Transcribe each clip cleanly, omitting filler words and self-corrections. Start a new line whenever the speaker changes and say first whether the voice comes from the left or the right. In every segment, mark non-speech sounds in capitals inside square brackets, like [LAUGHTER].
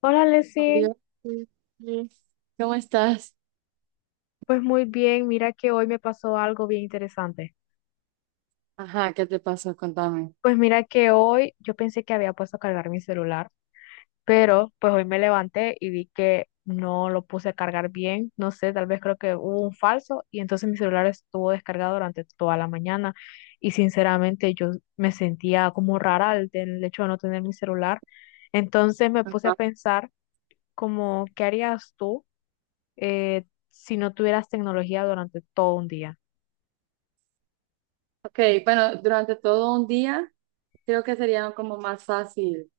left: Hola,
right: Oh,
left: Leslie.
right: Dios. Mm. ¿Cómo estás?
left: Pues muy bien, mira que hoy me pasó algo bien interesante.
right: Ajá, ¿qué te pasó? Contame.
left: Pues mira que hoy yo pensé que había puesto a cargar mi celular, pero pues hoy me levanté y vi que no lo puse a cargar bien. No sé, tal vez creo que hubo un falso y entonces mi celular estuvo descargado durante toda la mañana y sinceramente yo me sentía como rara al del hecho de no tener mi celular. Entonces me puse a
right: Ajá.
left: pensar como, ¿qué harías tú eh, si no tuvieras tecnología durante todo un día?
right: Ok, bueno, durante todo un día creo que sería como más fácil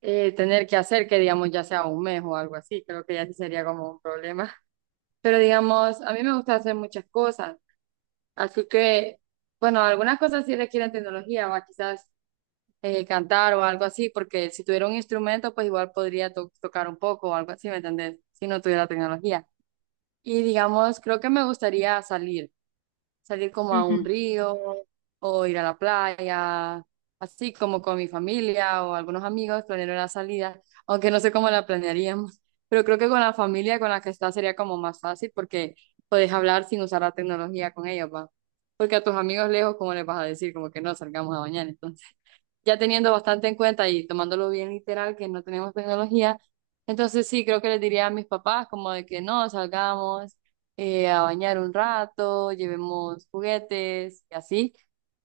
right: tener que hacer que digamos ya sea un mes o algo así, creo que ya sí sería como un problema. [LAUGHS] Pero digamos, a mí me gusta hacer muchas cosas, así que, bueno, algunas cosas sí requieren tecnología, o quizás cantar o algo así, porque si tuviera un instrumento, pues igual podría tocar un poco o algo así, ¿me entendés? Si no tuviera tecnología. Y digamos, creo que me gustaría salir, salir como a
left: Ujú,
right: un río o ir a la playa, así como con mi familia o algunos amigos, planear una salida, aunque no sé cómo la planearíamos, [LAUGHS] pero creo que con la familia con la que estás sería como más fácil porque puedes hablar sin usar la tecnología con ellos, ¿va? Porque a tus amigos lejos, ¿cómo les vas a decir? Como que no salgamos a bañar, entonces ya teniendo bastante en cuenta y tomándolo bien literal que no tenemos tecnología, entonces sí, creo que les diría a mis papás como de que no, salgamos a bañar un rato, llevemos juguetes y así,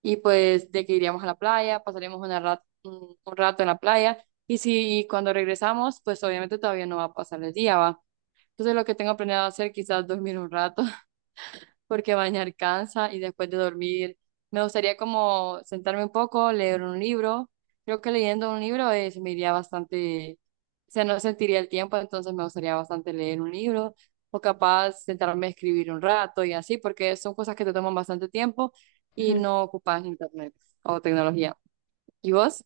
right: y pues de que iríamos a la playa, pasaríamos una un, rato en la playa, y si cuando regresamos, pues obviamente todavía no va a pasar el día, ¿va? Entonces lo que tengo planeado hacer quizás dormir un rato porque bañar cansa y después de dormir me gustaría como sentarme un poco, leer un libro. Creo que leyendo un libro es, me iría bastante, o sea, no sentiría el tiempo, entonces me gustaría bastante leer un libro o capaz sentarme a escribir un rato y así, porque son cosas que te toman bastante tiempo y
left: ujú.
right: no ocupas internet o tecnología. ¿Y vos?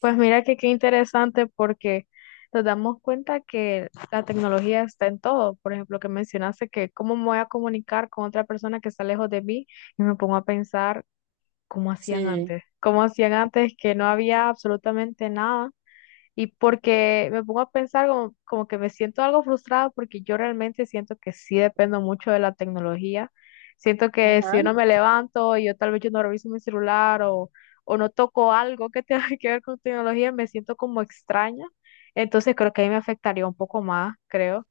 left: Pues mira que qué interesante porque nos damos cuenta que la tecnología está en todo. Por ejemplo, que mencionaste que cómo me voy a comunicar con otra persona que está lejos de mí y me pongo a pensar
right: Sí,
left: cómo hacían antes que no había absolutamente nada. Y porque me pongo a pensar como, como que me siento algo frustrada porque yo realmente siento que sí dependo mucho de la tecnología. Siento que si
right: ajá,
left: yo no me levanto y yo tal vez yo no reviso mi celular o no toco algo que tenga [LAUGHS] que ver con tecnología, me siento como extraña. Entonces creo que ahí me afectaría un poco más, creo,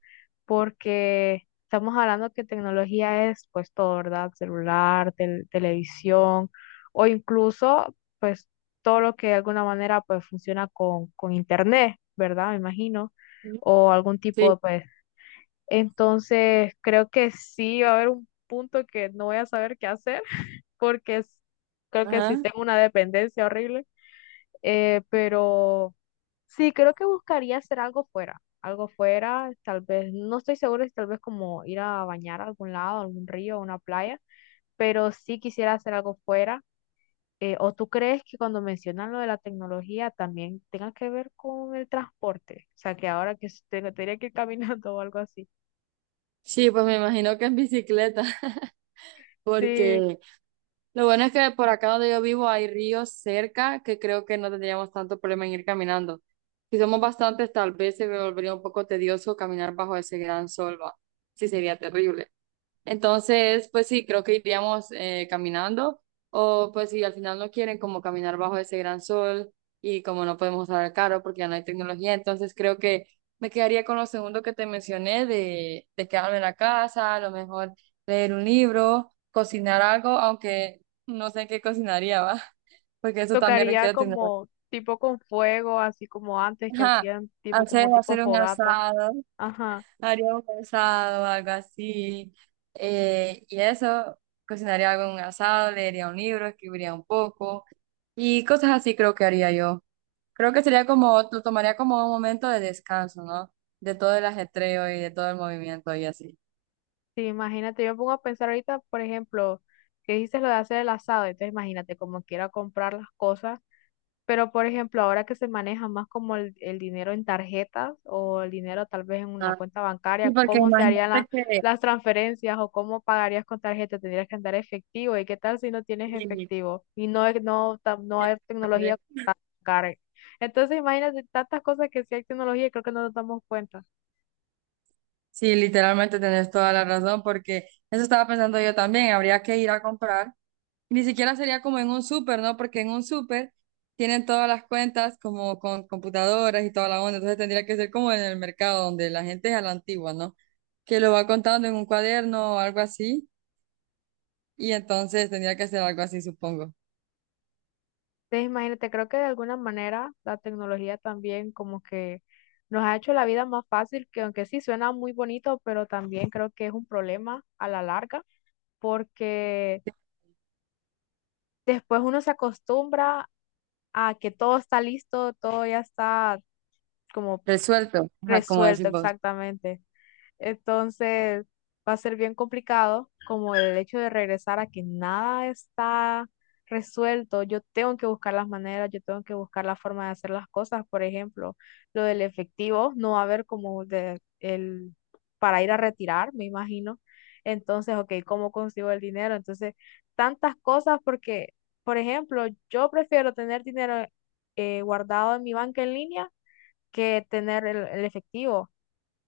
left: porque estamos hablando que tecnología es pues todo, ¿verdad? Celular, televisión o incluso pues todo lo que de alguna manera pues funciona con internet, ¿verdad? Me imagino, o algún tipo de
right: sí,
left: pues. Entonces, creo que sí va a haber un punto que no voy a saber qué hacer, [LAUGHS] porque creo que sí
right: ajá.
left: tengo una dependencia horrible, pero sí, creo que buscaría hacer algo fuera, tal vez, no estoy segura si tal vez como ir a bañar a algún lado, a algún río, a una playa, pero sí quisiera hacer algo fuera ¿o tú crees que cuando mencionan lo de la tecnología también tenga que ver con el transporte? O sea, que ahora que tendría que ir caminando [LAUGHS] o algo así.
right: Sí, pues me imagino que en bicicleta, [LAUGHS]
left: Sí,
right: porque lo bueno es que por acá donde yo vivo hay ríos cerca que creo que no tendríamos tanto problema en ir caminando. Si somos bastantes, tal vez se volvería un poco tedioso caminar bajo ese gran sol, va. Sí, sería terrible. Entonces, pues sí, creo que iríamos caminando o pues si al final no quieren como caminar bajo ese gran sol y como no podemos usar el carro porque ya no hay tecnología, entonces creo que me quedaría con lo segundo que te mencioné de quedarme en la casa, a lo mejor leer un libro, cocinar algo, aunque no sé qué cocinaría, ¿va? [LAUGHS] Porque eso también
left: tocaría
right: requiere tecnología.
left: como tipo con fuego, así como antes que
right: Ajá,
left: hacían tipo como tipo
right: hacer un
left: fogata.
right: asado.
left: Ajá,
right: Haría un asado, algo así. Y eso, cocinaría algo en un asado, leería un libro, escribiría un poco y cosas así creo que haría yo. Creo que sería como, lo tomaría como un momento de descanso, ¿no? De todo el ajetreo y de todo el movimiento y así.
left: sí, imagínate, yo me pongo a pensar ahorita, por ejemplo, que dices lo de hacer el asado, entonces imagínate como quiera comprar las cosas. Pero, por ejemplo, ahora que se maneja más como el dinero en tarjetas o el dinero tal vez en una
right: Ah,
left: cuenta
right: sí,
left: bancaria,
right: porque
left: ¿cómo se harían
right: imagínate que...
left: las transferencias o cómo pagarías con tarjeta? ¿Tendrías que andar efectivo? ¿Y qué tal si no tienes
right: sí,
left: efectivo? Y no, no, no hay tecnología para pagar. Entonces, imagínate tantas cosas que sí hay tecnología y creo que no nos damos cuenta.
right: sí, literalmente tenés toda la razón, porque eso estaba pensando yo también. Habría que ir a comprar. Ni siquiera sería como en un súper, ¿no? Porque en un súper tienen todas las cuentas como con computadoras y toda la onda. Entonces tendría que ser como en el mercado donde la gente es a la antigua, ¿no? Que lo va contando en un cuaderno o algo así. Y entonces tendría que ser algo así, supongo.
left: Entonces, imagínate, creo que de alguna manera la tecnología también como que nos ha hecho la vida más fácil, que aunque sí suena muy bonito, pero también creo que es un problema a la larga porque después uno se acostumbra a que todo está listo, todo ya está como
right: Resuelto, ajá, como
left: resuelto
right: decimos.
left: exactamente. Entonces va a ser bien complicado como el hecho de regresar a que nada está resuelto. Yo tengo que buscar las maneras, yo tengo que buscar la forma de hacer las cosas. Por ejemplo, lo del efectivo no va a haber como de, el, para ir a retirar, me imagino. Entonces, ok, ¿cómo consigo el dinero? Entonces, tantas cosas porque, por ejemplo, yo prefiero tener dinero guardado en mi banca en línea que tener el efectivo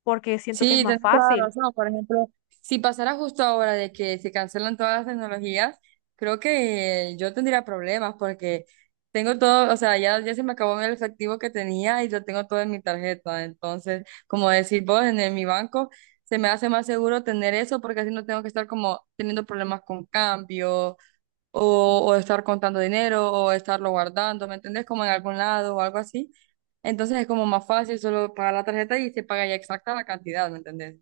left: porque siento que es
right: Sí,
left: más
right: tienes toda la
left: fácil.
right: razón. Por ejemplo, si pasara justo ahora de que se cancelan todas las tecnologías, creo que yo tendría problemas porque tengo todo, o sea, ya se me acabó el efectivo que tenía y lo tengo todo en mi tarjeta. Entonces, como decir vos, en, mi banco se me hace más seguro tener eso porque así no tengo que estar como teniendo problemas con cambio o estar contando dinero o estarlo guardando, ¿me entendés? Como en algún lado o algo así. Entonces es como más fácil solo pagar la tarjeta y se paga ya exacta la cantidad, ¿me entendés?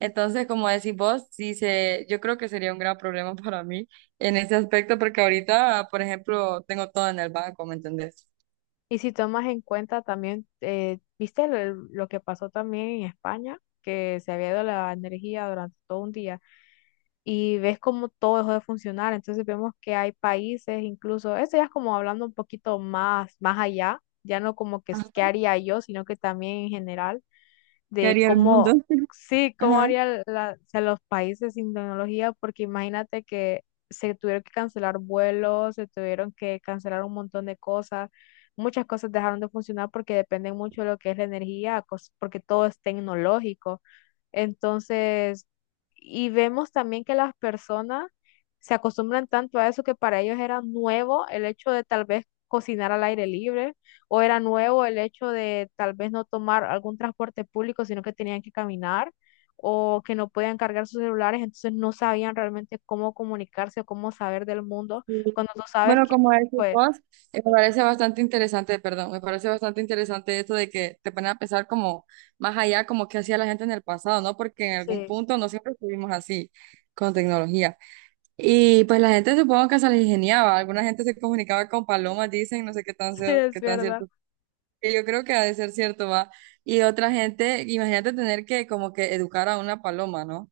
right: Entonces, como decís vos, sí se, yo creo que sería un gran problema [LAUGHS] para mí en ese aspecto porque ahorita, por ejemplo, tengo todo en el banco, ¿me entendés?
left: Y si tomas en cuenta también, viste lo que pasó también en España, que se había ido la energía durante todo un día y ves cómo todo dejó de funcionar. Entonces vemos que hay países, incluso, eso ya es como hablando un poquito más, más allá, ya no como que
right: Ajá.
left: qué haría yo, sino que también en general
right: ¿Qué
left: de
right: haría el mundo?
left: cómo,
right: [LAUGHS]
left: sí, cómo
right: Ajá.
left: harían o sea, los países sin tecnología, porque imagínate que se tuvieron que cancelar vuelos, se tuvieron que cancelar un montón de cosas, muchas cosas dejaron de funcionar porque dependen mucho de lo que es la energía, porque todo es tecnológico. Entonces, y vemos también que las personas se acostumbran tanto a eso que para ellos era nuevo el hecho de tal vez cocinar al aire libre o era nuevo el hecho de tal vez no tomar algún transporte público, sino que tenían que caminar o que no podían cargar sus celulares, entonces no sabían realmente cómo comunicarse o cómo saber del mundo
right: Sí.
left: cuando tú sabes
right: Bueno,
left: que,
right: como decís
left: pues,
right: vos, me parece bastante interesante, perdón, me parece bastante interesante esto de que te ponen a pensar como más allá, como qué hacía la gente en el pasado, ¿no? Porque en algún
left: sí,
right: punto no siempre estuvimos así con tecnología. Y pues la gente supongo que se les ingeniaba, alguna gente se comunicaba con palomas, dicen, no sé qué
left: [LAUGHS]
right: tan,
left: sí, es
right: qué tan
left: verdad.
right: cierto. Que yo creo que ha de ser cierto, va. Y otra gente, imagínate tener que como que educar a una paloma, ¿no?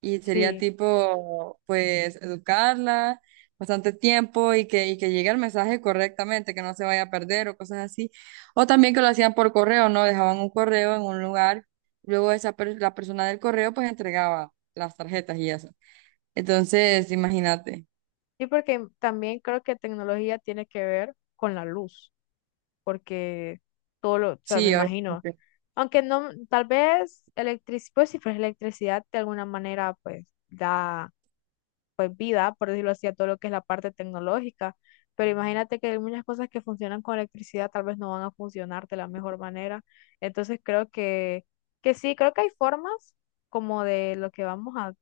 right: Y sería
left: Sí,
right: tipo, pues, educarla bastante tiempo y que llegue el mensaje correctamente, que no se vaya a perder o cosas así. O también que lo hacían por correo, ¿no? Dejaban un correo en un lugar, luego esa la persona del correo pues entregaba las tarjetas y eso. Entonces, imagínate.
left: sí, porque también creo que tecnología tiene que ver con la luz, porque todo lo, o sea, me
right: Sí,
left: imagino.
right: obviamente.
left: Aunque no, tal vez electricidad, pues si fuese electricidad de alguna manera, pues da pues vida, por decirlo así, a todo lo que es la parte tecnológica. Pero imagínate que hay muchas cosas que funcionan con electricidad, tal vez no van a funcionar de la mejor manera. Entonces creo que sí, creo que hay formas como de lo que vamos a,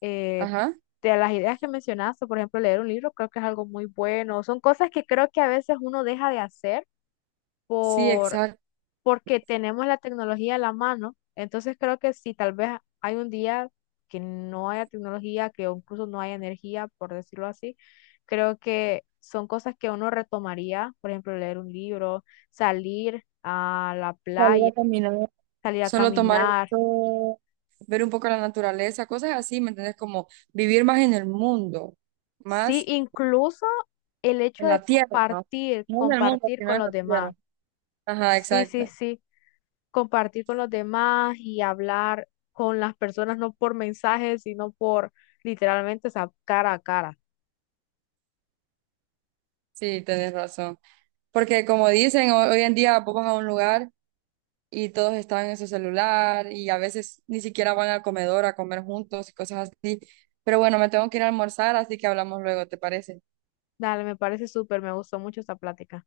left: eh,
right: Ajá.
left: de las ideas que mencionaste, por ejemplo, leer un libro, creo que es algo muy bueno. Son cosas que creo que a veces uno deja de hacer
right: Sí,
left: por
right: exacto.
left: porque tenemos la tecnología a la mano. Entonces creo que si tal vez hay un día que no haya tecnología, que incluso no haya energía, por decirlo así, creo que son cosas que uno retomaría, por ejemplo, leer un libro, salir a la
right: Salir
left: playa,
right: a caminar.
left: salir a
right: Solo tomar el
left: caminar,
right: sol, ver un poco la naturaleza, cosas así, ¿me entiendes? Como vivir más en el mundo,
left: sí,
right: más
left: incluso el hecho
right: en
left: de
right: la tierra, ¿no?
left: compartir,
right: No en el mundo,
left: compartir
right: sino
left: con
right: en
left: los
right: la
left: demás.
right: tierra. Ajá,
left: Sí, sí,
right: exacto.
left: sí, compartir con los demás y hablar con las personas, no por mensajes, sino por literalmente esa cara a cara.
right: Sí, tenés razón. Porque como dicen, hoy en día vos vas a un lugar y todos están en su celular y a veces ni siquiera van al comedor a comer juntos y cosas así. Pero bueno, me tengo que ir a almorzar, así que hablamos luego, ¿te parece?
left: Dale, me parece súper, me gustó mucho esta plática.